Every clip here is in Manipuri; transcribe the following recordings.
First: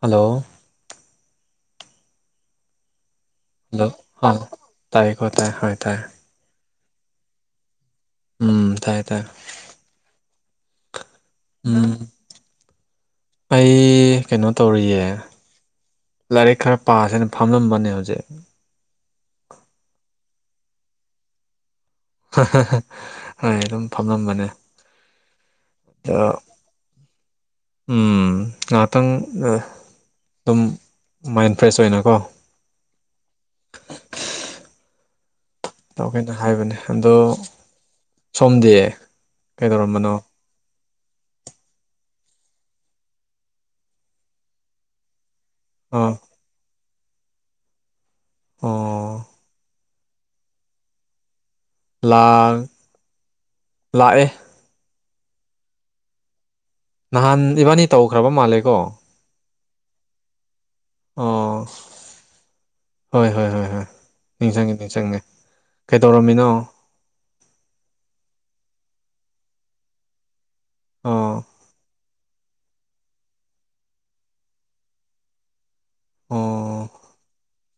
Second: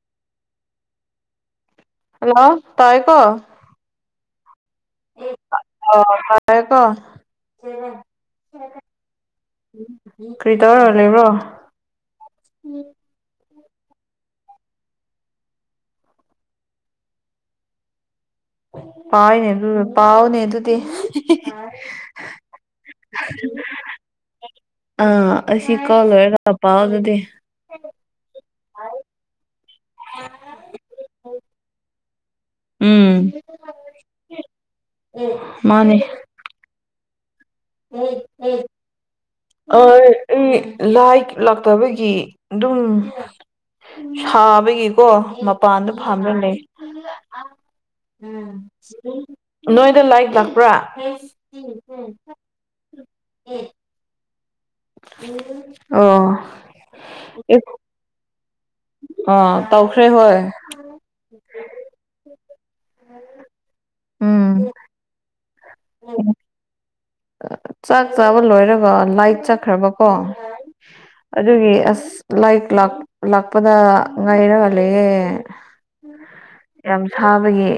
ꯍꯜꯂꯣ ꯍꯜꯂꯣ ꯇꯥꯏ ꯀꯣ ꯍꯜꯂꯣ ꯇꯥꯏꯦꯀꯣ ꯇꯥꯏ ꯍꯣꯏ ꯇꯥꯏ ꯍꯀꯣ ꯎꯝ ꯇꯥꯏ ꯇꯥꯏ ꯀꯔꯤ ꯇꯔꯔ ꯂꯩꯕ꯭ꯔꯣ ꯎꯝ ꯑꯩ ꯀꯩꯅꯣ ꯇꯧꯔꯤꯌꯦ ꯂꯥꯏꯔꯤꯛ ꯈꯔ ꯄꯥꯥꯁꯦꯅ ꯐꯝꯂꯝꯕꯅꯦ ꯍꯧꯖꯤꯛ ꯄꯥꯎꯅꯦ ꯑꯗꯨ ꯄꯥꯎꯅꯦ ꯑꯗꯨꯗꯤ ꯍꯣꯏ ꯑꯗꯨꯝ ꯐꯝꯂꯝꯝꯕꯅꯦ ꯑꯥ ꯑꯁꯤꯁꯤ ꯀꯂꯔ ꯄ ꯑꯣꯗꯗꯤ ꯎꯝ ꯉꯥꯏꯍꯥꯛꯇꯪ ꯑꯗꯨꯝ ꯃꯥꯏꯟ ꯐ꯭ꯔꯦꯁ ꯑꯣꯏꯅꯀꯣ ꯎꯝ ꯇꯧꯒꯦꯅ ꯍꯥꯏꯕꯅꯦ ꯑꯗꯣ ꯁꯣꯝꯗꯤ ꯑꯣ ꯀꯩꯗꯧꯔꯝꯕꯅꯣ ꯎꯝ ꯂꯥꯏ ꯂꯥꯛꯇꯕꯒꯤ ꯑꯗꯨꯝ ꯁꯥꯕꯒꯤꯀꯣ ꯄꯗ ꯑꯥ ꯐꯥꯅꯅꯦ ꯑꯣ ꯅꯣꯏꯗ ꯂꯥꯏꯛ ꯂꯥꯛꯄ꯭ꯔꯥ ꯂꯥꯡ ꯂꯥꯛꯑꯦ ꯑꯣ ꯅꯍꯥꯟ ꯏꯕꯥꯅꯤ ꯇꯧꯈ꯭ꯔꯕ ꯃꯥꯜꯂꯦꯀꯣ ꯑ ꯇꯧꯈ꯭ꯔꯦ ꯍꯣꯏ ꯑꯣ ꯍꯣꯏ ꯍꯣꯏ ꯍꯣꯏ ꯍꯣꯏ ꯎꯝ ꯅꯤꯡꯁꯤꯡꯉꯦ ꯅꯤꯡꯁꯤꯡꯪꯉꯦ ꯀꯩꯗꯧꯔꯝꯃꯤꯅꯣ ꯆꯥꯛ ꯆꯥꯕ ꯂꯣꯏꯔꯒ ꯂꯥꯏꯠ ꯆꯠꯈ꯭ꯔꯕꯀꯣ ꯑꯣ ꯑꯗꯨꯒꯤ ꯑꯁ ꯂꯥꯏꯛ ꯂꯥꯛ ꯂꯥꯛꯄꯗ ꯉꯥꯏꯔꯒꯂꯌꯦꯦ ꯑꯣ ꯌꯥꯝ ꯁꯥꯕꯒꯤ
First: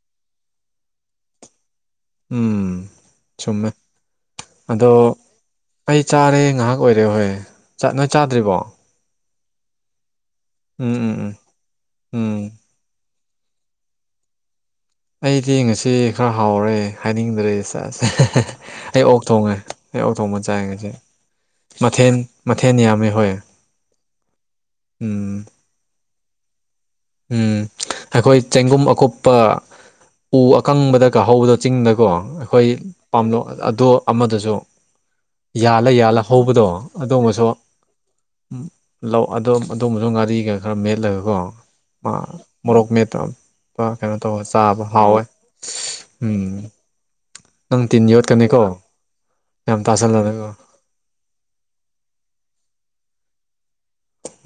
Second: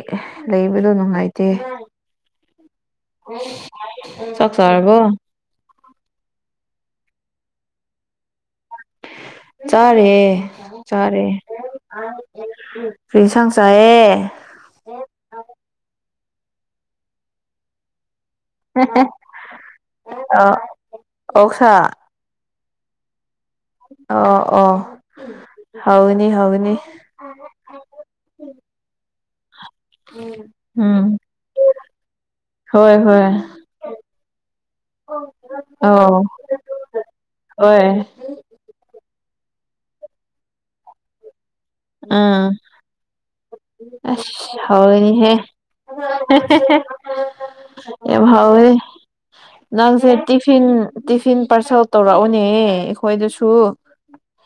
ꯂꯩꯕꯗꯣ ꯅꯨꯡꯉꯥꯏꯇꯦ ꯎꯝ ꯆꯨꯝꯃꯦ ꯁꯛꯁ ꯑꯔꯕꯨꯣ ꯑꯗꯣ ꯑꯩ ꯆꯥꯔꯦ ꯉꯥꯏꯍꯥꯛ ꯑꯣꯏꯔꯦ ꯍꯣꯏ ꯆ ꯅꯣꯏ ꯆꯥꯗ꯭ꯔꯤꯕꯣ ꯆꯥꯔꯦ ꯎꯝ ꯎꯝ ꯆꯥꯔꯦ ꯎꯝ ꯎꯝ ꯐꯤ ꯁꯪꯁ ꯑꯦꯦ ꯑꯩꯗꯤ ꯉꯁꯤ ꯈꯔ ꯍꯥꯎꯔꯦ ꯍꯥꯏꯅꯤꯡꯗ꯭ꯔꯦꯁꯦ ꯑꯩ ꯑꯣꯛ ꯊꯣꯡꯉꯦ ꯑꯩ ꯑꯣꯛ ꯑ ꯊꯣꯡꯕ ꯆꯥꯏ ꯉꯁꯦ ꯑꯣꯛꯁꯥ ꯃꯊꯦꯜ ꯃꯊꯦꯜ ꯌꯥꯝꯃꯦ ꯍꯣꯏ ꯑꯣ ꯎꯝ ꯑꯣ ꯍꯧꯅꯤ ꯍꯧꯅꯤ ꯎꯝ ꯑꯩꯈꯣꯏ ꯆꯦꯡꯒꯨꯝ ꯑꯀꯨꯞꯄ ꯎ ꯎꯝ ꯑꯀꯪꯕꯗ ꯀꯥꯍꯧꯕꯗꯣ ꯆꯤꯡꯗꯀꯣ ꯑꯩꯈꯣꯏ ꯍꯣꯏ ꯍꯣꯏ ꯄꯥꯝꯂꯣ ꯑꯗꯣ ꯑꯃꯗꯁꯨ ꯌꯥꯜꯂ ꯌꯥꯜꯂ ꯍꯧꯕꯗꯣ ꯑꯗꯨꯒꯃꯁꯨ ꯑꯣꯏꯣꯏ ꯑꯗꯨꯣꯝꯕꯁꯨ ꯉꯥꯔꯤꯒ ꯈꯔ ꯃꯦꯠꯂꯒꯀꯣ ꯃꯥ ꯃꯣꯔꯣꯛꯛ ꯃꯇ ꯑ ꯍꯅꯤ ꯍꯦ ꯎꯝ ꯅꯪ ꯇꯤꯟ ꯑꯦꯚꯥꯎ ꯌꯣꯠꯀꯅꯤꯀꯣ ꯌꯥꯝ ꯅꯪꯁ ꯇꯥꯁꯜꯂꯅꯨꯀꯣ ꯇꯤꯐꯤꯟ ꯇꯤꯐꯤꯟ ꯄꯥꯔꯁꯦꯜ ꯇꯧꯔꯛꯑꯣꯅꯦ ꯑꯩꯈꯣꯏꯗꯁꯨ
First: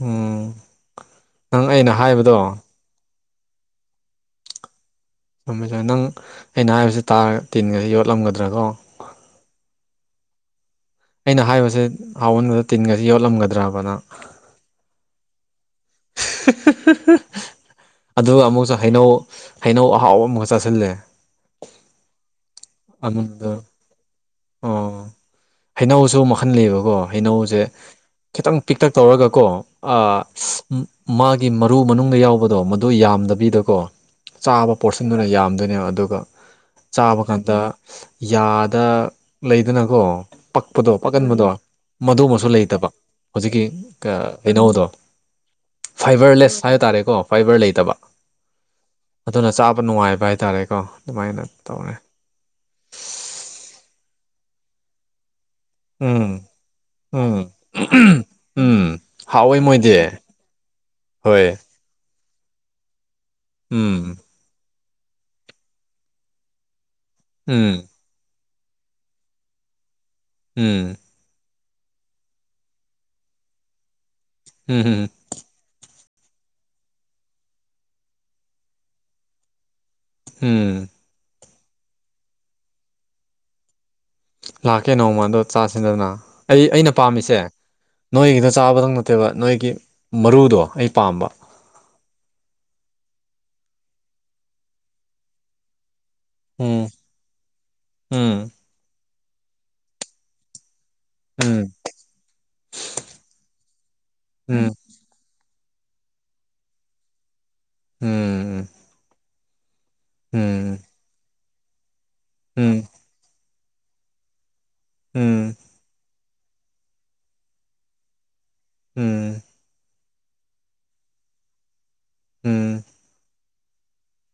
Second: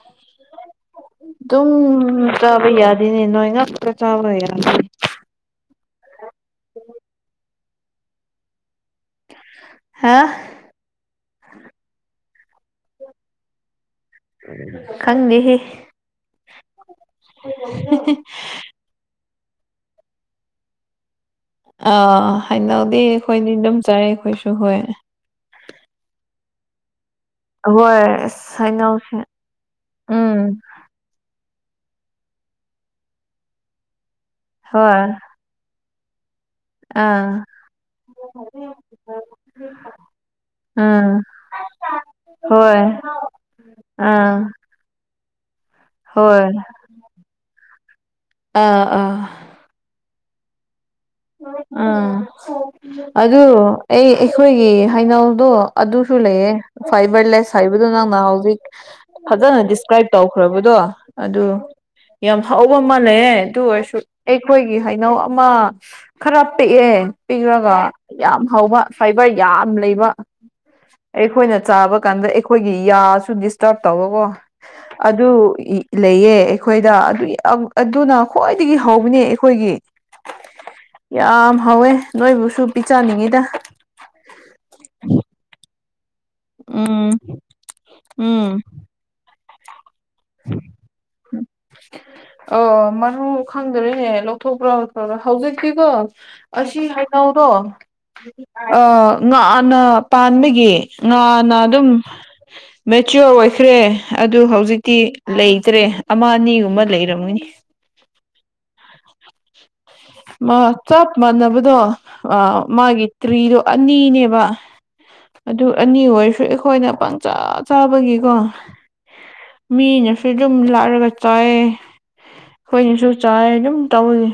ꯎꯝ ꯅꯪ ꯑꯩꯅ ꯍꯥꯏꯕꯗꯣ ꯌꯥꯗꯅꯤ ꯏꯣꯅ ꯆꯥꯕ ꯑꯣꯏꯦꯔ ꯊꯝꯃꯦꯖꯦ ꯅꯪ ꯑꯩꯅ ꯍꯥꯏꯕꯁꯤ ꯇꯥꯔꯒ ꯇꯤꯟꯒꯁꯤ ꯌꯣꯠꯂꯝꯒꯗ꯭ꯔ ꯀꯣ ꯍꯥ ꯑꯩꯅ ꯍꯥꯏꯕꯁꯦ ꯍꯥꯎꯟꯕꯗ ꯇꯤꯟꯒꯁꯤ ꯌꯣꯠꯂꯝꯒꯗ꯭ꯔꯕꯅ ꯈꯪꯒꯦꯍꯦ ꯑꯗꯨꯒ ꯑꯃꯨꯛꯁꯨ ꯍꯩꯅꯧ ꯍꯩꯅꯧ ꯑꯍꯥꯎꯕ ꯑꯃꯨꯛꯒ ꯆꯥꯁꯤꯜꯂꯦ ꯑꯥ ꯍꯥꯏꯅꯧꯗꯤ ꯑꯃꯨꯟꯕꯗꯣ ꯑꯩꯈꯣꯏꯗꯤ ꯑꯗꯨꯝ ꯆꯔꯦ ꯑꯩꯈꯣꯏꯁꯨ ꯍꯣꯏ ꯑꯣ ꯍꯩꯅꯧꯁꯨ ꯃꯈꯟ ꯂꯩꯌꯦꯕꯀꯣ ꯍꯩꯅꯧꯁꯦ ꯍꯣꯏ ꯈꯤꯇꯪ ꯑꯁ ꯄꯤꯛꯇꯛ ꯍꯩꯅꯧꯁꯦ ꯇꯧꯔꯒꯀꯣ ꯎꯝ ꯃꯥꯒꯤ ꯃꯔꯨ ꯃꯅꯨꯡꯗ ꯌꯥꯎꯕꯗꯣ ꯃꯗꯨ ꯌꯥꯝꯗꯕꯤꯗꯀꯣ ꯆꯥꯕ ꯍꯣꯏ ꯄꯣꯔꯁꯟꯗꯨꯅ ꯌꯥꯝꯗꯣꯏꯅꯦꯕ ꯑꯗꯨꯒ ꯆꯥꯕ ꯑꯥ ꯀꯥꯟꯗ ꯌꯥꯗ ꯂꯩꯗꯅꯀꯣ ꯄꯛꯄꯗꯣ ꯎꯝ ꯄꯛꯍꯟꯕꯗꯣ ꯃꯗꯨꯃꯁꯨ ꯍꯣꯏ ꯂꯩꯇꯕ ꯍꯧꯖꯤꯛꯀꯤ ꯑꯥ ꯀꯩꯅꯧꯗꯣ ꯍꯣꯏ ꯐꯥꯏꯕꯔꯂꯦꯁ ꯍꯥꯏ ꯇꯔꯦꯀꯣ ꯐꯥꯏꯕꯔ ꯂꯩꯇꯕ ꯑꯥ ꯑꯥ ꯑꯗꯨꯅ ꯆꯥꯕ ꯅꯨꯡꯉꯥꯏꯕ ꯍꯥꯏ ꯇꯔꯦꯣ ꯀꯥ ꯎꯥ ꯑꯗꯨ ꯑꯩ ꯑꯩꯈꯣꯏꯒꯤ ꯍꯩꯅꯧꯗꯣ ꯑꯗꯨꯁꯨ ꯎꯝ ꯂꯩꯌꯦ ꯎꯝ ꯐꯥꯏꯕꯔꯂꯦꯁ ꯍꯥꯏꯕꯗꯨ ꯅꯪꯅ ꯍꯧꯖꯤꯛ ꯎꯝ ꯍꯥꯎꯋꯦ ꯐꯖꯅ ꯃꯣꯏꯗꯤ ꯗꯤꯁꯀ꯭ꯔꯥꯏꯕ ꯇꯧꯈ꯭ꯔꯕꯗꯣ ꯑꯗꯨ ꯍꯣꯏ ꯌꯥꯝ ꯍꯥꯎꯕ ꯃꯥꯜꯂꯦ ꯑꯗꯨ ꯑꯣꯏꯔꯁꯨ ꯎꯝ ꯑꯩꯈꯣꯏꯒꯤ ꯍꯩꯅꯧ ꯑꯃ ꯈꯔ ꯄꯤꯛꯑꯦ ꯄꯤꯛ꯭ꯔꯒ ꯎꯝ ꯌꯥꯝ ꯍꯕ ꯐꯥꯏꯕꯔ ꯌꯥꯝ ꯂꯩꯕ ꯎꯝ ꯑꯩꯈꯣꯏꯅ ꯆꯥꯕ ꯀꯥꯟꯗ ꯑꯩꯈꯣꯏꯒꯤ ꯌꯥꯁꯨ ꯗꯤꯁꯇꯔꯕ ꯇꯧꯧꯕꯀꯣ ꯎꯝ ꯎꯝ ꯑꯗꯨ ꯂꯩꯌꯦ ꯑꯩꯈꯣꯏꯗ ꯑꯗꯨ ꯑꯗꯨꯅ ꯈ꯭ꯋꯥꯏꯗꯒꯤ ꯍꯧꯕꯅꯦ ꯑꯩꯈꯣꯏꯒꯤ ꯎꯝ ꯌꯥꯝ ꯍꯧꯥꯎꯋꯦ ꯅꯣꯏꯕꯨꯁꯨ ꯄꯤ ꯆꯅꯤꯡꯉꯤꯗ ꯂꯥꯛꯀꯦ ꯅꯣꯡꯃ ꯑꯗꯣ ꯆꯥꯁꯤꯟꯗꯗꯅ ꯑꯩ ꯑꯩꯅ ꯎꯝ ꯄꯥꯝꯃꯤꯁꯦ ꯎꯝ ꯅꯣꯏꯒꯤꯗ ꯆꯥꯕꯗꯪ ꯅꯠꯇꯕ ꯅꯣꯏꯒꯤ ꯃꯔꯨꯗꯣ ꯑꯩ ꯄꯥꯝꯕ ꯑꯣ ꯃꯔꯨ ꯈꯪꯗ꯭ꯔꯦꯍꯦ ꯂꯧꯊꯣꯛꯄ꯭ꯔꯣꯠꯇꯥ ꯍꯧꯖꯤꯛꯇꯤꯀꯣ ꯑꯁꯤ ꯎꯝ ꯍꯩꯅꯎꯗꯣ ꯎꯝ ꯉꯥꯅ ꯄꯥꯟꯕꯒꯤ ꯉꯥꯟꯅ ꯎꯝ ꯑꯗꯨꯝ ꯃꯦꯆꯌꯣꯔ ꯑꯣꯏꯈ꯭ꯔꯦ ꯑꯗꯨ ꯎꯝ ꯍꯧꯖꯤꯛꯇꯤ ꯂꯩꯇ꯭ꯔꯦ ꯑꯃ ꯑꯅꯤꯒꯨꯝꯕ ꯂꯩꯔꯝꯅꯤ ꯎꯝ ꯎꯝ ꯃꯥ ꯆꯞ ꯃꯥꯟꯅꯕꯗꯣ ꯑ ꯎꯝ ꯎꯝ ꯃꯥꯒꯤ ꯇ꯭ꯔꯤꯗꯣ ꯑꯅꯤꯅꯦꯕ ꯑꯗꯨ ꯑꯅꯤ ꯑꯣꯏꯔꯁꯨ ꯑꯩꯈꯣꯏꯅ ꯄꯪꯆꯥꯥ ꯆꯥꯕꯒꯤꯀꯣ ꯎꯝ ꯃꯤꯅꯁꯨ ꯑꯗꯨꯝ ꯂꯥꯔꯒ ꯆꯥꯏ ꯎꯝ ꯎꯝ ꯑꯩꯈꯣꯏꯅꯁꯨ ꯆꯥꯏ ꯑꯗꯨꯝ ꯇꯧꯏꯤ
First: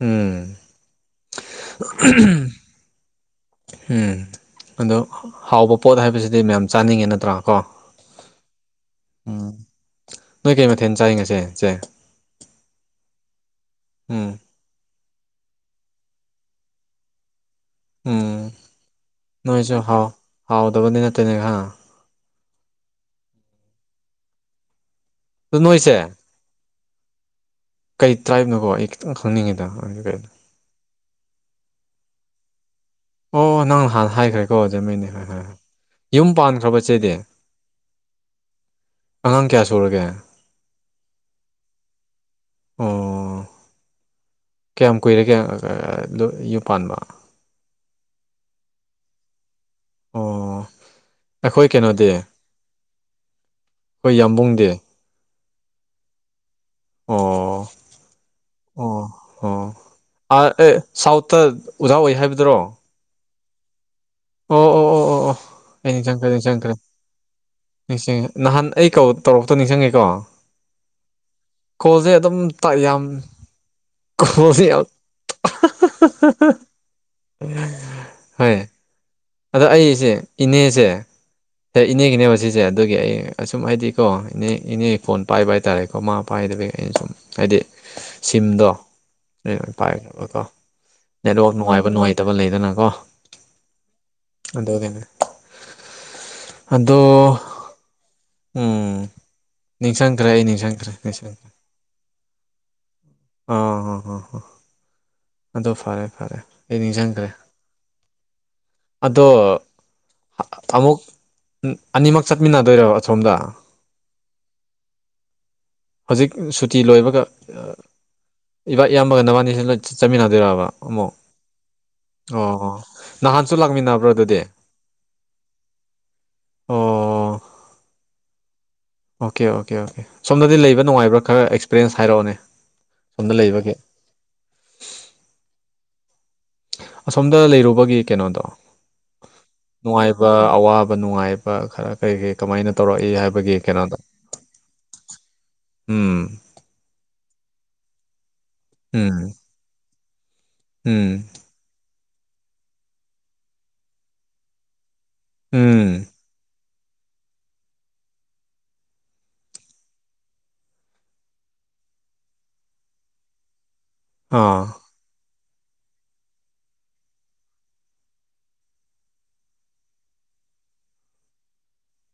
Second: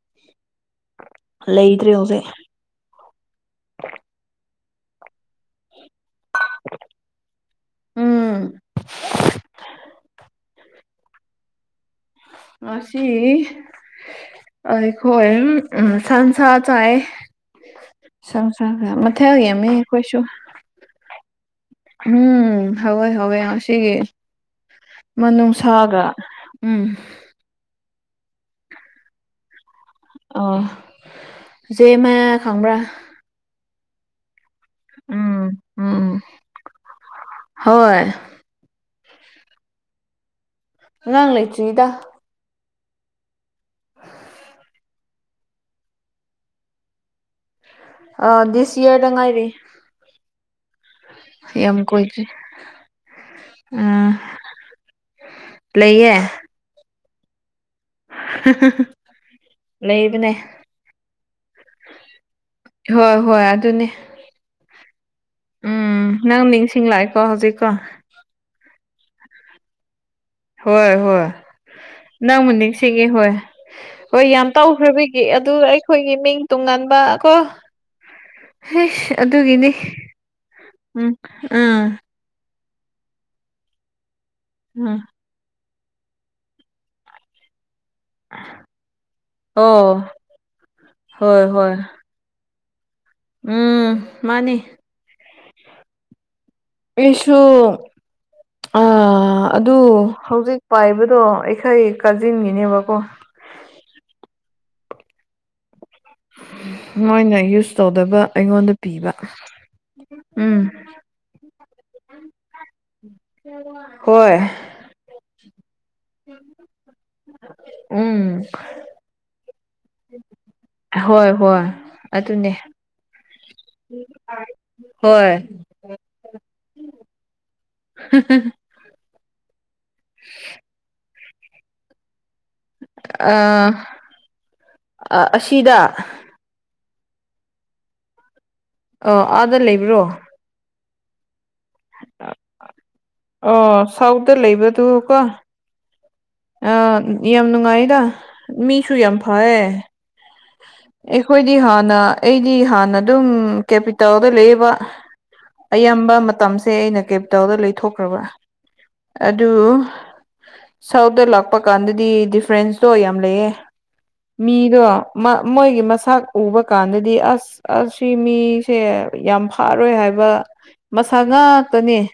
ꯎꯝ ꯂꯩꯗ꯭ꯔꯦ ꯍꯧꯖꯤꯛ ꯎꯝ ꯑꯗꯣ ꯍꯥꯎꯕ ꯄꯣꯠ ꯍꯥꯏꯕꯁꯤꯗꯤ ꯃꯌꯥꯝ ꯆꯥꯅꯤꯡꯉꯤ ꯅꯠꯇ꯭ꯔꯥ ꯀꯣ ꯎꯝ ꯎꯝ ꯅꯣꯏ ꯀꯩ ꯃꯊꯦꯜ ꯆꯥꯔꯤꯉꯁꯦ ꯁꯦ ꯑꯁꯤ ꯎꯝ ꯑꯩꯈꯣꯏ ꯎ ꯁꯟꯁꯥ ꯆꯥꯏ ꯁꯪ ꯎꯝ ꯁꯪꯁꯔꯦ ꯃꯊꯦꯜ ꯌꯦꯃꯤ ꯅꯣꯏꯁꯨ ꯍꯥꯎ ꯑꯩꯈꯣꯏꯁꯨ ꯍꯥꯎꯗꯕꯗꯤ ꯅꯠꯇꯦꯅꯦ ꯈ ꯎꯝ ꯍꯧꯋꯦ ꯍꯋꯦ ꯉꯁꯤꯒꯤ ꯑꯗꯣ ꯅꯣꯏꯁꯦ ꯃꯅꯨꯡꯅꯨꯡꯁꯥꯒ ꯎꯝ ꯀꯩ ꯇ꯭ꯔꯥꯏꯞꯅꯣꯀꯣ ꯑꯩ ꯈꯤꯇꯪ ꯈꯪꯅꯤꯡꯉꯤꯗ ꯀꯩꯅꯣ ꯖꯦ ꯃꯥꯏ ꯈꯪꯕ꯭ꯔꯥ ꯑꯣ ꯅꯪ ꯅꯍꯥꯟ ꯍꯥꯏꯈ꯭ꯔꯦ ꯍꯣꯖꯃꯅꯦ ꯍꯣꯏ ꯎꯝ ꯍꯣꯏꯣꯏ ꯎꯝ ꯌꯨꯝ ꯄꯥꯟꯈ꯭ꯔꯕ ꯆꯦꯗꯤ ꯍꯣꯏ ꯑꯉꯥꯡ ꯀꯌꯥ ꯁꯨꯔꯒꯦ ꯑꯉꯥꯡ ꯂꯩꯇ꯭ꯔꯤꯗ ꯑꯣ ꯀꯌꯥꯝ ꯀꯨꯏꯔꯦꯒꯌꯥꯝ ꯌꯨꯝ ꯄꯥꯟꯕ ꯑ ꯗꯤꯁ ꯏꯌꯔꯗ ꯉꯥꯏꯔꯤ ꯑꯣ ꯑꯩꯈꯣꯏ ꯌꯥꯝꯦꯝ ꯀꯣꯏ ꯀꯩꯅꯣꯗꯤ ꯎꯝ ꯑꯩꯈꯣꯏ ꯌꯥꯝꯕꯨꯡꯗꯤ ꯂꯩ꯭ꯂꯌꯦ ꯑꯣ ꯑꯣ ꯑꯣ ꯂꯩꯕꯅꯦ ꯑ ꯑꯦ ꯁꯥꯎꯠꯇ ꯑꯣꯖꯥ ꯑꯣꯏ ꯍꯥꯏꯕꯗꯨꯔꯣ ꯍꯣꯏ ꯍꯣꯏ ꯑꯗꯨꯅꯦ ꯑꯣ ꯑꯣ ꯑꯣ ꯑꯣ ꯑꯣ ꯑꯩ ꯎꯝ ꯅꯤꯡꯁꯤꯡꯈ꯭ꯔꯦ ꯅꯪ ꯅꯤꯡꯁꯤꯡꯪꯈ꯭ꯔꯦ ꯅꯤꯡꯁꯤꯡꯂꯛꯑꯦꯀꯣ ꯍꯧꯖꯤꯛꯀꯣ ꯅꯤꯡꯁꯤꯡꯉ ꯅꯍꯥꯟ ꯑꯩ ꯇꯧꯔꯛꯇꯣ ꯅꯤꯡꯁꯤꯡꯉꯦꯀꯣ ꯍꯣꯏ ꯍꯣꯏ ꯀꯣꯜꯁꯦ ꯑꯗꯨꯝ ꯅꯪꯕꯨ ꯌꯥꯝ ꯅꯤꯡꯁꯤꯒꯤ ꯍꯣꯏ ꯍꯣꯏ ꯌꯥꯝ ꯇꯧꯈ꯭ꯔꯕꯤꯒꯤ ꯑꯗꯨ ꯑꯩꯈꯣꯏꯒꯤ ꯃꯤꯡ ꯇꯨꯡꯉꯟꯕ ꯀꯣ ꯍ ꯑꯗ ꯑꯩꯁꯦ ꯏꯅꯦꯁꯦ ꯎꯝ ꯏꯅꯦꯒꯤꯅꯦꯕ ꯁꯤꯦ ꯁꯦ ꯑꯗꯨꯒꯤ ꯑꯩ ꯑꯁꯨꯝ ꯍꯥꯏꯗꯤꯀꯣ ꯏꯅꯦ ꯏꯅꯦ ꯎꯝ ꯐꯣꯟ ꯄꯥꯏꯕ ꯍꯥꯏꯇꯥꯔꯦꯀꯣ ꯃꯥ ꯄꯥꯏꯗꯕꯤꯒꯤ ꯑꯩꯅ ꯁꯨꯝ ꯍꯥꯏꯗꯤ ꯁꯤꯝꯗꯣ ꯑꯩꯅ ꯑꯣ ꯄꯥꯏꯈ꯭ꯔꯕꯀꯣ ꯍꯣꯏ ꯅꯦꯠꯋꯥꯛ ꯍꯣꯏ ꯅꯨꯡꯉꯥꯏꯕ ꯅꯨꯡꯉꯥꯏꯇꯕ ꯂꯩꯗꯅꯀꯣ ꯎꯝ ꯃꯥꯅꯤ ꯑꯗꯒꯅꯦ ꯄꯁꯨꯁꯨ ꯑ ꯎꯝ ꯑꯗꯨ ꯅꯤꯡꯁꯤꯡꯈ꯭ꯔꯦ ꯑꯩ ꯍꯧꯖꯤꯛ ꯅꯤꯡꯁꯤꯡꯈ꯭ꯔꯦ ꯄꯥꯏꯕꯗꯣ ꯅꯤꯡꯁꯤꯡꯈ꯭ꯔꯦ ꯑꯩꯈꯩ ꯀꯥꯖꯤꯟꯒꯤꯅꯦꯕꯀꯣ ꯑꯥ ꯍꯣꯏ ꯍꯣꯏ ꯍꯣꯏ ꯑꯗꯣ ꯐꯔꯦ ꯐꯔꯦ ꯑꯩ ꯅꯤꯡꯁꯤꯡꯈ꯭ꯔꯦ ꯃꯣꯏꯅ ꯌꯨꯁ ꯇꯧꯗꯕ ꯑꯩꯉꯣꯟꯗ ꯄꯤꯕ ꯑꯗꯣ ꯎꯝ ꯑꯃꯨꯛ ꯑꯅꯤꯃꯛ ꯆꯠꯃꯤꯟꯅꯗꯣꯏꯔꯣ ꯑꯁꯣꯝꯗ ꯍꯣꯏ ꯍꯧꯖꯤꯛ ꯁꯨꯇꯤ ꯂꯣꯏꯕꯒ ꯎꯝ ꯏꯕꯥ ꯑꯌꯥꯝꯕꯒ ꯅꯕꯥꯅꯤꯁꯤ ꯂꯣꯏ ꯆꯠꯃꯤꯟꯅꯗꯣꯏꯕ ꯑꯃꯨꯛ ꯍꯣꯏ ꯍꯣꯏ ꯑꯗꯨꯅꯦ ꯑꯣ ꯅꯍꯥꯟꯁꯨ ꯂꯥꯛꯃꯤꯟꯅ ꯍꯣꯏ ꯑꯣ ꯑꯣꯀꯦ ꯑꯣꯀꯦ ꯑꯣꯀꯦ ꯁꯣꯝꯗꯗꯤ ꯂꯩꯕ ꯅꯨꯡꯉꯥꯏꯕ꯭ꯔꯥ ꯈꯔ ꯑꯦꯛꯁꯄꯤꯔꯌꯦꯦꯟꯁ ꯍꯥꯏꯔꯛꯑꯣꯅꯦ ꯁꯣꯝꯗ ꯂꯩꯕꯒꯤ ꯑꯁꯤꯗ ꯑꯁꯣꯝꯗ ꯂꯩꯔꯨꯕꯒꯤ ꯀꯩꯅꯣꯗꯣ ꯑꯣ ꯑꯥꯗ ꯂꯩꯕ꯭ꯔꯣ ꯅꯨꯡꯉꯥꯏꯕ ꯑꯋꯥꯕ ꯅꯨꯡꯉꯥꯏꯕ ꯈꯔ ꯀꯩ ꯀꯩ ꯀꯃꯥꯏꯅ ꯇꯧꯔꯛꯏ ꯍꯥꯏꯕ ꯑꯣ ꯁꯥꯎꯗꯠꯇ ꯂꯩꯕꯗꯨ ꯀꯣ ꯎꯝ ꯑ ꯌꯥꯝ ꯅꯨꯡꯉꯥꯏꯗ ꯃꯤꯁꯨ ꯌꯥꯝ ꯎꯝ ꯐꯌꯦ ꯑꯩꯈꯣꯏꯗꯤ ꯍꯥꯟꯅ ꯑꯩꯗꯤ ꯍꯥꯟꯅ ꯑꯗꯨꯝ ꯀꯦꯄꯤꯇꯥꯜꯗ ꯂꯩꯕ ꯎꯝ ꯎꯝ ꯑꯌꯥꯝꯕ ꯃꯇꯝꯁꯦ ꯑꯩꯅ ꯀꯦꯞꯇꯜꯗ ꯂꯩꯊꯣꯛꯈ꯭ꯔꯕ ꯑꯗꯨ ꯁꯥꯎꯠꯇꯠꯇ ꯂꯥꯛꯄ ꯀꯥꯟꯗꯗꯤ ꯗꯤꯐ꯭ꯔꯦꯟꯁꯇꯣ ꯌꯥꯝ ꯂꯩꯌꯦ ꯑꯥ ꯃꯤꯗꯣ ꯃꯣꯏꯒꯤ ꯃꯁꯥꯛ ꯎꯕ ꯀꯥꯟꯗꯗꯤ ꯑꯁ ꯑꯁꯤ ꯃꯤꯁꯦ ꯌꯥꯝ ꯐꯥꯔꯣꯏ ꯍꯥꯏꯕ ꯃꯁꯥ ꯉꯥꯛꯇꯅꯦ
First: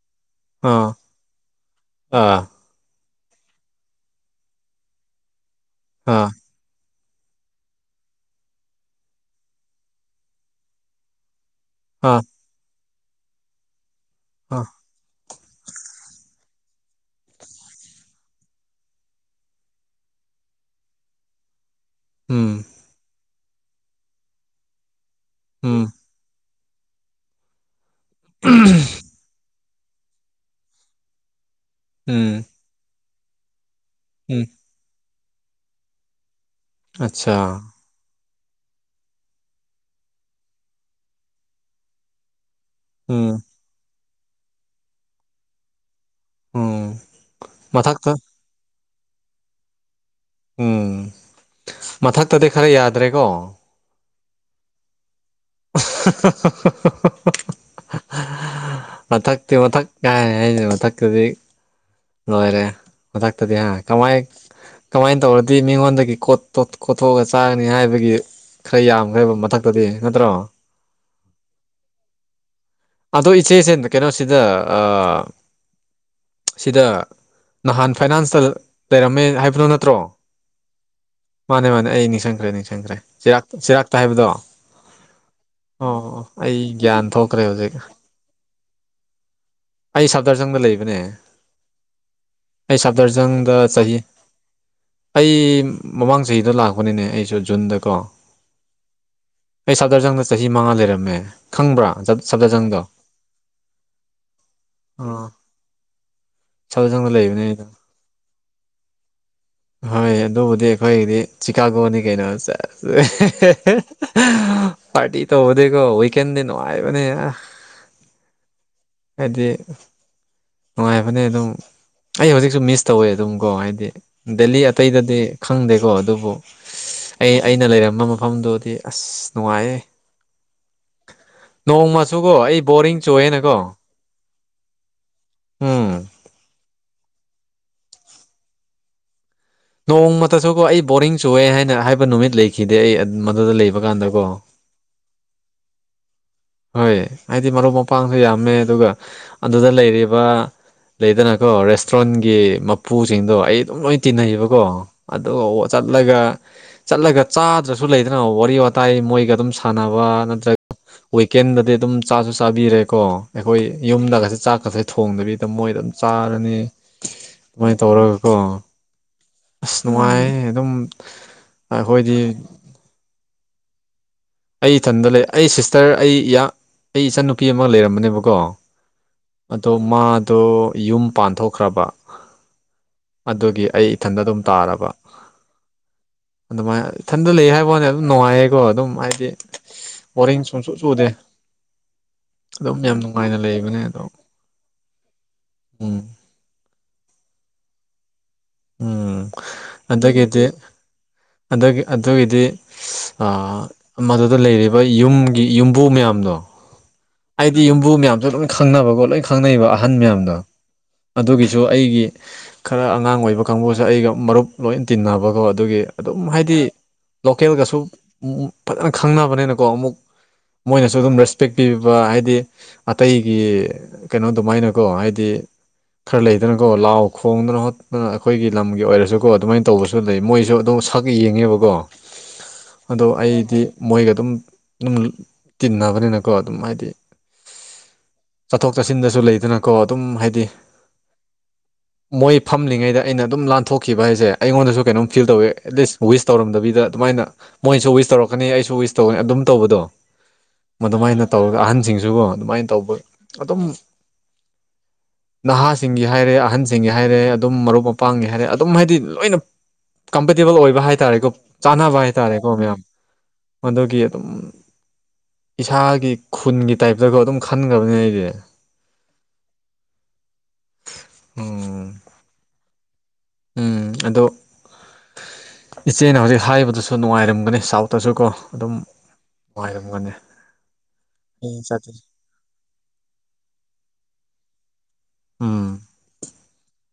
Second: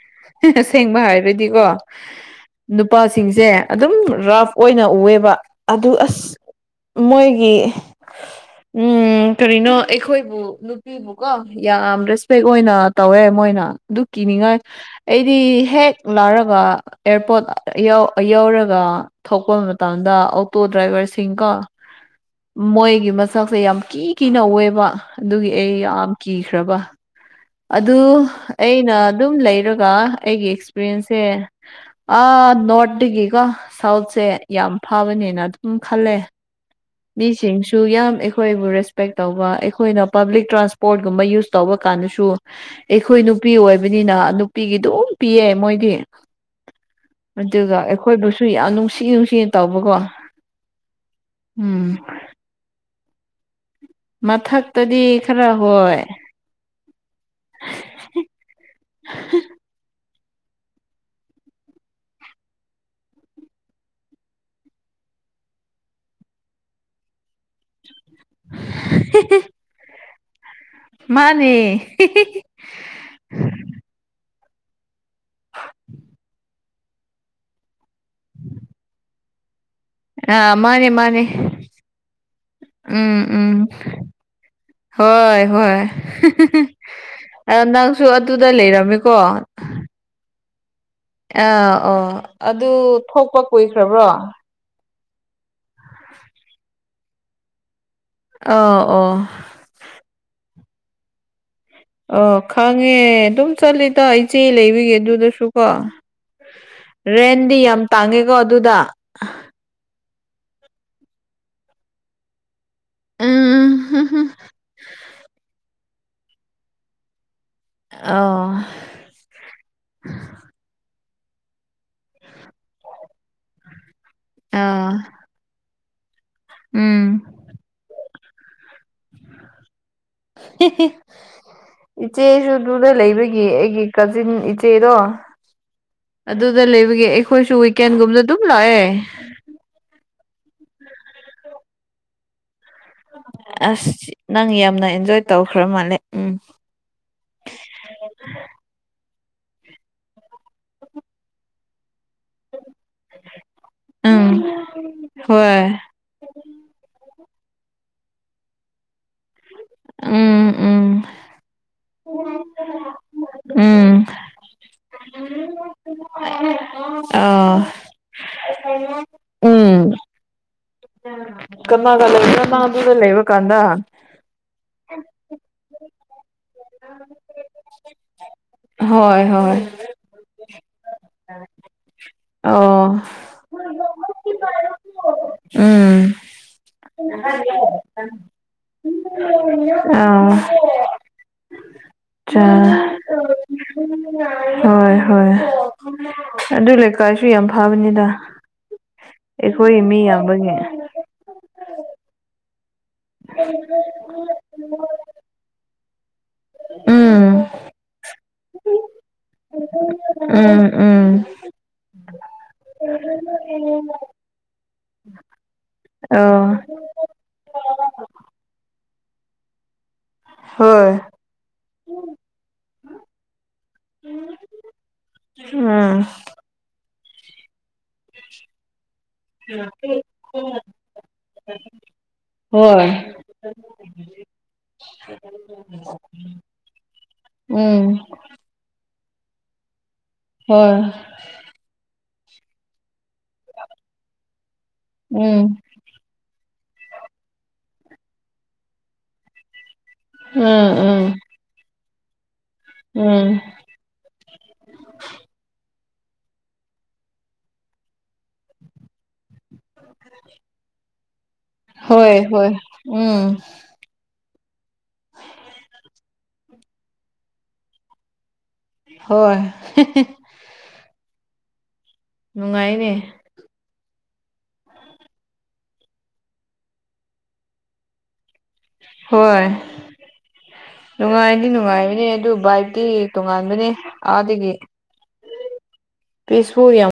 ꯑꯥ ꯁꯦꯡꯕ ꯍꯥꯏꯔꯗꯤꯀꯣ ꯑꯥ ꯅꯨꯄꯥꯁꯤꯡꯁꯦ ꯑꯗꯨꯝ ꯔꯐ ꯑꯣꯏꯅ ꯎꯑꯦꯕ ꯑꯗꯨ ꯑꯁ ꯃꯣꯏꯒꯤ ꯎꯝ ꯀꯔꯤꯅꯣ ꯑꯩꯈꯣꯏꯕꯨ ꯐꯕꯨꯀꯣ ꯌꯥꯝ ꯑꯥ ꯑꯥ ꯔꯦꯁꯄꯦꯛ ꯑꯣꯏꯅ ꯇꯧꯋꯦ ꯃꯣꯏꯅ ꯑꯗꯨ ꯀꯤꯅꯤꯡꯉꯥꯏ ꯑꯥ ꯑꯩ ꯍꯦꯛ ꯂꯥꯔꯒ ꯑꯦꯌꯥꯔꯄꯣꯠ ꯌꯧꯔꯒ ꯊꯣꯛꯄ ꯃꯇꯝꯗ ꯑꯣꯇꯣ ꯗ꯭ꯔꯥꯏꯚꯔꯁꯤꯡ ꯀꯣ ꯎꯝ ꯃꯣꯏꯒꯤ ꯃꯁꯛꯁꯦ ꯌꯥꯝ ꯀꯤ ꯀꯤꯅ ꯑꯣꯏꯑꯦꯕ ꯑꯗꯨꯒꯤ ꯑꯩ ꯎꯝ ꯌꯥꯝ ꯀꯤꯈ꯭ꯔꯕ ꯑꯗꯨ ꯑꯩꯅ ꯑꯗꯨꯝ ꯂꯩꯔꯒ ꯑꯩꯒꯤ ꯑꯦꯛꯁꯄꯤꯔꯤꯌꯦꯟꯁꯁꯦ ꯎꯝ ꯑꯥ ꯅꯣꯔꯠꯇꯒꯤꯀꯣ ꯁꯥꯎꯠꯁꯦ ꯎꯝ ꯌꯥꯝ ꯐꯕꯅꯦꯅ ꯑꯗꯨꯝ ꯈꯜꯂꯦ ꯑꯠꯆꯥ ꯁꯤꯡꯦ ꯁꯨ ꯌꯥꯝ ꯑꯩꯈꯣꯏꯕꯨ ꯔꯦꯁꯄꯦꯛ ꯇꯧꯕ ꯑꯩꯈꯣꯏꯅ ꯄꯥꯕ꯭ꯂꯤꯛ ꯇ꯭ꯔꯥꯟꯁꯄꯣꯔꯠꯀꯨꯝꯕ ꯌꯨꯁ ꯇꯧꯕ ꯀꯥꯟꯗꯁꯨ ꯑꯩꯈꯣꯏ ꯎꯝ ꯅꯨꯄꯤ ꯑꯣꯏꯕꯅꯤꯅ ꯅꯨꯄꯤꯒꯤ ꯑꯗꯨꯝ ꯄꯤꯌꯦ ꯃꯣꯏꯗꯤ ꯎꯝ ꯑꯗꯨꯒ ꯃꯊꯛꯇ ꯑꯩꯈꯣꯏꯕꯨꯁꯨ ꯌꯥꯝ ꯅꯨꯡꯁꯤ ꯅꯨꯡꯁꯤꯅ ꯇꯧꯕꯀꯣ ꯎꯝ ꯎꯝ ꯃꯊꯛꯇꯗꯤ ꯈꯔ ꯌꯥꯗ꯭ꯔꯦꯀꯣ ꯃꯊꯛꯇꯗꯤ ꯈꯔ ꯍꯣꯏ [unintelligible] ꯃꯊꯛꯇꯤ ꯃꯊꯛ ꯀꯥꯏ ꯍꯥꯏꯁ ꯃꯊꯛꯇꯗꯤ ꯂꯣꯏꯔꯦ ꯃꯊꯛꯇꯗꯤ ꯍꯥ ꯀꯃꯥꯏ ꯀꯃꯥꯏꯅ ꯇꯧꯔꯗꯤ ꯃꯤꯉꯣꯟꯗꯒꯤꯣ ꯀꯣꯊꯣꯛꯑꯒ ꯆꯥꯒꯅꯤ ꯍꯥꯏꯕꯒꯤ ꯈꯔ ꯌꯥꯝꯈ꯭ꯔꯦꯕ ꯃꯊꯛꯇꯗꯤ ꯅꯠꯇ꯭ꯔꯣ ꯃꯥꯅꯦ ꯑꯗꯣ ꯏꯆꯦꯁꯦ ꯀꯩꯅꯣꯁꯤꯗ ꯁꯤꯗ ꯅꯍꯥꯟ ꯐꯥꯏꯅꯥꯟꯁꯇ ꯂꯩꯔꯝꯃꯦ ꯍꯥꯏꯕꯅꯣ ꯅꯠꯇ꯭ꯔꯣ ꯑꯥ ꯃꯥꯅꯦ ꯃꯥꯅꯦ ꯃꯥꯅꯦ ꯑꯩ ꯅꯤꯡꯁꯤꯡꯈ꯭ꯔꯦ ꯅꯤꯡꯁꯤꯡꯈ꯭ꯔꯦꯥꯛ ꯎꯝ ꯆ ꯎꯝ ꯆꯩꯔꯥꯛꯇ ꯍꯥꯏꯕꯗꯣ ꯍꯣꯏ ꯍꯣꯏ ꯑꯣ ꯑꯩ ꯒ꯭ꯌꯥꯟ ꯊꯣꯛꯈ꯭ꯔꯦ ꯑ ꯍꯧꯖꯤꯛ ꯅꯪꯁꯨ ꯑꯗꯨꯗ ꯂꯩꯔꯝꯃꯤꯀꯣ ꯑꯩ ꯁꯞꯇꯔꯖꯪꯗ ꯂꯩꯕꯅꯦ ꯑꯥ ꯑꯣꯥ ꯑꯗꯨ ꯑꯩ ꯊꯣꯛꯄ ꯁꯞꯗꯔꯖꯪꯗ ꯆꯍꯤ ꯀꯨꯏꯈ꯭ꯔꯕ꯭ꯔꯣ ꯑꯩ ꯃꯃꯥꯡ ꯆꯍꯤꯗ ꯂꯥꯛꯄꯅꯤꯅꯦ ꯑꯩꯁꯨ ꯖꯨꯟꯗ ꯀꯣ ꯑ ꯑꯣ ꯑꯩ ꯁꯥꯗꯔꯖꯪꯗ ꯆꯍꯤ ꯃꯉꯥ ꯂꯩꯔꯝꯃꯦ ꯈꯪꯕ꯭ꯔꯥ ꯑꯣ ꯁꯞꯗꯔꯖꯪꯗꯣ ꯈꯪꯉꯦ ꯑꯗꯨꯝ ꯆꯠꯂꯤꯗ ꯏꯆꯦ ꯂꯩꯕꯤꯒꯦ ꯑꯥ ꯑꯗꯨꯗꯁꯨ ꯀꯣ ꯁꯕꯖꯪꯗ ꯂꯩꯕꯅꯦ ꯔꯦꯟꯗꯤ ꯑꯩꯗꯣ ꯌꯥꯝ ꯇꯥꯡꯉꯦꯀꯣ ꯑꯗꯨꯗ ꯍꯣꯏ ꯑꯗꯨꯕꯨꯗꯤ ꯑꯩꯈꯣꯏꯒꯤꯗꯤ ꯆꯤꯀꯥꯒꯣꯅꯤ ꯀꯩꯅꯣ ꯆꯠꯂ ꯄꯥꯔꯇꯤ ꯇꯧꯕꯗꯤꯀꯣ ꯋꯤꯀꯦꯟꯗꯤ ꯅꯨꯡꯉꯥꯏꯕꯅꯦ ꯑ ꯍꯥꯏꯗꯤ ꯅꯨꯡꯉꯥꯏꯕꯅꯦ ꯑꯗꯨꯝ ꯑꯩ ꯍꯧꯖꯤꯛꯁꯨ ꯃꯤꯁ ꯇꯧꯋꯦ ꯑꯗꯨꯝꯀꯣ ꯍꯥꯏꯗꯤ ꯗꯦꯜꯂꯤ ꯑꯇꯩꯗꯗꯤ ꯈꯪꯗꯦꯀꯣ ꯑꯗꯨꯕꯨ ꯎꯝ ꯑꯩ ꯑꯩꯅ ꯂꯩꯔꯝꯕ ꯃꯐꯝꯗꯨꯗꯤ ꯑꯁ ꯅꯨꯡꯉꯥꯏꯌꯦ ꯅꯣꯡꯃꯁꯨꯀꯣ ꯑꯩ ꯏꯆꯦꯁꯨꯗꯨꯗ ꯕꯣꯔꯤꯡ ꯂꯩꯕꯒꯤ ꯆꯨꯑꯦꯅꯀꯣ ꯑꯩꯒꯤ ꯀꯥꯖꯤꯤꯟ ꯏꯆꯦꯗꯣ ꯎꯝ ꯑꯗꯨꯗ ꯂꯩꯕꯒꯤ ꯑꯩꯣꯏꯁꯨ ꯋꯀꯦꯟꯒꯨꯝꯂ ꯇꯝ ꯂꯑꯌꯦ ꯅꯣꯡꯃꯇꯁꯨꯀꯣ ꯑꯩ ꯕꯣꯔꯤꯡ ꯆꯨꯑꯦ ꯍꯥꯏꯅ ꯍꯥꯏꯕ ꯅꯨꯃꯤꯠ ꯂꯩꯈꯤꯗꯦ ꯑꯩ ꯃꯗꯨꯗ ꯂꯩꯕ ꯑꯁ ꯀꯥꯟꯗꯀꯣ ꯅꯪ ꯌꯥꯝꯅ ꯑꯦꯟꯖꯣꯏ ꯇꯧꯈ꯭ꯔ ꯃꯥꯂꯦ ꯎꯝ ꯍꯣꯏ ꯍꯥꯏꯗꯤ ꯃꯔꯨꯞ ꯃꯄꯥꯡꯁꯨ ꯌꯥꯝꯃꯦ ꯑꯗꯨꯒ ꯑꯗꯨꯗ ꯂꯩꯔꯤꯕ ꯂꯩꯗꯅꯀꯣ ꯔꯦꯁꯇ꯭ꯔꯦꯟꯒꯤ ꯃꯄꯨꯁꯤꯡꯗꯣ ꯑꯩ ꯑꯗꯨꯝ ꯂꯣꯏ ꯎꯝ ꯇꯤꯟꯅꯩꯕꯀꯣ ꯑꯗꯨꯒꯠ ꯍꯣꯏ ꯆꯠꯂꯒ ꯆꯠꯂꯒ ꯆꯥꯗ꯭ꯔꯁꯨ ꯂꯩꯗꯅ ꯋꯥꯔꯤ ꯋꯥꯇꯥꯏ ꯃꯣꯏꯒ ꯑꯗꯨꯝ ꯁꯥꯟꯅꯕ ꯎꯝ ꯅꯠꯇ꯭ꯔꯒ ꯎꯝ ꯋꯤꯀꯦꯟꯗꯗꯤ ꯑꯗꯨꯝ ꯆꯥꯁꯨ ꯆꯥꯕꯤꯔꯦꯀꯣ ꯑꯩꯈꯣꯏ ꯎꯝ ꯌꯨꯝꯗꯒꯁꯨ ꯆꯥꯛꯀꯁꯨꯦ ꯊꯣꯡꯗꯕꯤꯗ ꯃꯣꯏꯗ ꯑꯗꯨꯝ ꯆꯥꯔꯅꯤ ꯑꯥ ꯑꯗꯨꯃꯥꯏꯅ ꯇꯧꯔꯒꯀꯣ ꯑꯁ ꯎꯝ ꯅꯨꯡꯉꯥꯏ ꯑꯗꯨꯝ ꯀꯅꯥꯒ ꯑꯩꯈꯣꯏꯗꯤ ꯇꯗ ꯂꯩꯕ ꯀꯥꯟꯗꯥ ꯍꯥ ꯑꯩ ꯏꯊꯟꯗ ꯂꯩ ꯑꯩ ꯁꯤꯁꯇꯔ ꯑꯩ ꯑꯩ ꯏꯆꯟꯅꯨꯄꯤ ꯑꯃ ꯂꯩꯔꯝꯕꯅꯦꯕꯀꯣ ꯍꯣꯏ ꯍꯣꯏ ꯑꯗꯣ ꯃꯥꯗꯣ ꯌꯨꯝ ꯄꯥꯟꯊꯣꯛꯈ꯭ꯔꯕ ꯑꯣ ꯑꯗꯨꯒꯤ ꯑꯩ ꯏꯊꯟꯗ ꯑꯗꯨꯝ ꯇꯥꯔꯕ ꯎꯝ ꯑꯗꯨꯃꯥꯏꯅ ꯏꯊꯟꯗ ꯂꯩ ꯍꯥꯏꯕ ꯋꯥꯅꯤ ꯑꯗꯨꯝ ꯅꯨꯡꯉꯥꯏꯌꯦꯀꯣ ꯑꯗꯨꯝ ꯍꯥꯏ ꯗꯤ ꯑꯥꯎ ꯣꯔꯡ ꯁꯨꯝ ꯁ ꯆꯨꯗꯦ ꯆꯥ ꯑꯗꯨꯝ ꯌꯥꯝ ꯅꯨꯡꯉꯥꯏꯅ ꯂꯩꯕꯅꯦ ꯑꯗꯣ ꯍꯣꯏ ꯍꯣꯏ ꯎꯝ ꯑꯗꯨ ꯂꯩꯀꯥꯏꯁꯨ ꯌꯥꯝ ꯐꯕꯅꯤꯗ ꯎꯝ ꯑꯩꯈꯣꯏꯒꯤ ꯃꯤ ꯑꯗꯨꯗꯒꯤꯗꯤ ꯌꯥꯝꯕꯒꯤ ꯑꯗꯨ ꯑꯗꯨꯒꯤꯗꯤ ꯃꯗꯨꯗ ꯂꯩꯔꯤꯕ ꯌꯨꯝꯒꯤ ꯌꯨꯝꯕꯨ ꯃꯌꯥꯝꯗꯣ ꯎꯝ ꯑꯩꯗꯤ ꯌꯨꯝꯕꯨ ꯃꯌꯥꯝꯁꯨ ꯂꯣꯏ ꯈꯪꯅꯕꯀꯣ ꯂꯣꯏ ꯈꯪꯅꯩꯕ ꯑꯍꯟ ꯃꯌꯥꯝꯗꯣ ꯎꯝ ꯎꯝ ꯑꯗꯨꯒꯤꯁꯨ ꯑꯩꯒꯤ ꯈꯔ ꯑꯉꯥꯡ ꯑꯣꯏꯕ ꯀꯥꯡꯕꯨꯁꯨ ꯑꯩꯒ ꯃꯔꯨꯞ ꯂꯣꯏ ꯇꯤꯟꯅꯕꯀꯣ ꯑꯗꯨꯒꯤ ꯑꯗꯨꯝ ꯑꯧ ꯍꯥꯏꯗꯤ ꯂꯣꯀꯦꯜꯒꯁꯨ ꯐꯖꯅ ꯈꯪꯅꯕꯅꯤꯅꯀꯣ ꯑꯃꯨꯛ ꯍꯣꯏ ꯃꯣꯏꯅꯁꯨ ꯑꯗꯨꯝ ꯔꯦꯁꯄꯦꯛ ꯄꯤ ꯍꯥꯏꯗꯤ ꯑꯇꯩꯒꯤ ꯀꯩꯅꯣ ꯑꯗꯨꯃꯥꯏꯅ ꯀꯣ ꯍꯥꯏꯗꯤ ꯎꯝ ꯈꯔ ꯂꯩ ꯂꯩꯗꯅꯀꯣ ꯂꯥꯎ ꯈꯣꯡꯗꯅ ꯍꯣꯠꯇꯅ ꯑꯩꯈꯣꯏꯒꯤ ꯂꯝꯒꯤ ꯑꯣꯏꯔꯁꯨ ꯀꯣ ꯑꯗꯨꯃꯥꯏꯅ ꯇꯧꯕꯁꯨ ꯂꯩ ꯃꯣꯏꯁꯨ ꯑꯗꯨꯝ ꯁꯛ ꯌꯦꯡꯉꯦꯕꯀꯣ ꯍꯣꯏ ꯑꯗꯣ ꯑꯩꯗꯤ ꯃꯣꯏꯒ ꯑꯗꯨꯝ ꯑꯗꯨꯝ ꯇꯤꯟꯅꯕꯅꯤꯅꯀꯣ ꯑꯗꯨꯝ ꯍꯥꯏꯗꯤ ꯎꯝ ꯆꯠꯊꯣꯛ ꯆꯠꯁꯤꯟꯗꯁꯨ ꯂꯩꯗꯅꯀꯣ ꯑꯗꯨꯝ ꯍꯥꯏꯗꯤ ꯍꯣꯏ ꯃꯣꯏ ꯐꯝꯂꯤꯉꯩꯗ ꯑꯩꯅ ꯑꯗꯨꯝ ꯂꯥꯟꯊꯣꯛꯈꯤꯕ ꯍꯥꯏꯁꯦ ꯑꯩꯉꯣꯟꯗꯁꯨ ꯀꯩꯅꯣꯝ ꯐꯤꯜ ꯇꯧꯋꯤ ꯎꯝ ꯑꯦꯠꯂꯤꯁ ꯋꯤꯁ ꯇꯧꯔꯝꯗꯕꯤꯗ ꯑꯗꯨꯃꯥꯏꯅ ꯃꯣꯏꯁꯨ ꯋꯤꯁ ꯇꯧꯔꯛꯀꯅꯤ ꯑꯩꯁꯨ ꯋꯤꯁ ꯇꯧꯒꯅꯤ ꯑꯗꯨꯝ ꯇꯧꯕꯗꯣ ꯎꯝ ꯎꯝ ꯃꯗꯨꯃꯥꯏꯅ ꯇꯧꯔꯒ ꯑꯍꯟꯁꯤꯡꯁꯤꯒꯣ ꯑꯗꯨꯃꯥꯏꯅ ꯇꯧꯕ ꯎꯝ ꯑꯗꯨꯝ ꯅꯍꯥꯁꯤꯡꯒꯤ ꯍꯥꯏꯔꯦ ꯑꯍꯟꯁꯤꯡꯒꯤ ꯍꯥꯏꯔꯦ ꯑꯗꯨꯝ ꯃꯔꯨꯞ ꯃꯄꯥꯡꯒꯤ ꯍꯥꯏꯔꯦ ꯑꯗꯨꯝ ꯍꯥꯏꯗꯤ ꯂꯣꯏꯅ ꯀꯝꯐꯔꯇꯦꯕꯜ ꯑꯣꯏꯕ ꯍꯥꯏꯇꯥꯔꯦꯀꯣ ꯆꯥꯅꯕ ꯍꯣꯏ ꯍꯣꯏ ꯍꯥꯏꯇꯥꯔꯦꯀꯣ ꯃꯌꯥꯝ ꯎꯝ ꯃꯗꯨꯒꯤ ꯑꯗꯨꯝ ꯏꯁꯥꯒꯤ ꯈꯨꯟꯒꯤ ꯇꯥꯏꯞꯇꯒ ꯑꯗꯨꯝ ꯈꯟꯈ꯭ꯔꯕꯅꯤ ꯑꯩꯁꯦ ꯍꯣꯏ ꯎꯝ ꯅꯨꯡꯉꯥꯏꯅꯦ ꯎꯝ ꯑꯗꯣ ꯏꯆꯦꯅ ꯍꯧꯖꯤꯛ ꯍꯥꯏꯕꯗꯨꯁꯨ ꯅꯨꯡꯉꯥꯏꯔꯝꯒꯅꯤ ꯁꯥꯎꯠꯇꯁꯨ ꯀꯣ ꯋꯥꯔꯝꯒꯅꯦ ꯅꯨꯡꯉꯥꯏꯅꯤ ꯅꯨꯡꯉꯥꯏꯕꯅꯦ ꯑꯗꯨ ꯕꯥꯏꯛꯇꯤ ꯇꯣꯉꯥꯟꯕꯅꯦ ꯑꯥꯗꯒꯤ ꯎꯝ ꯄ ꯁꯨꯨꯔꯝ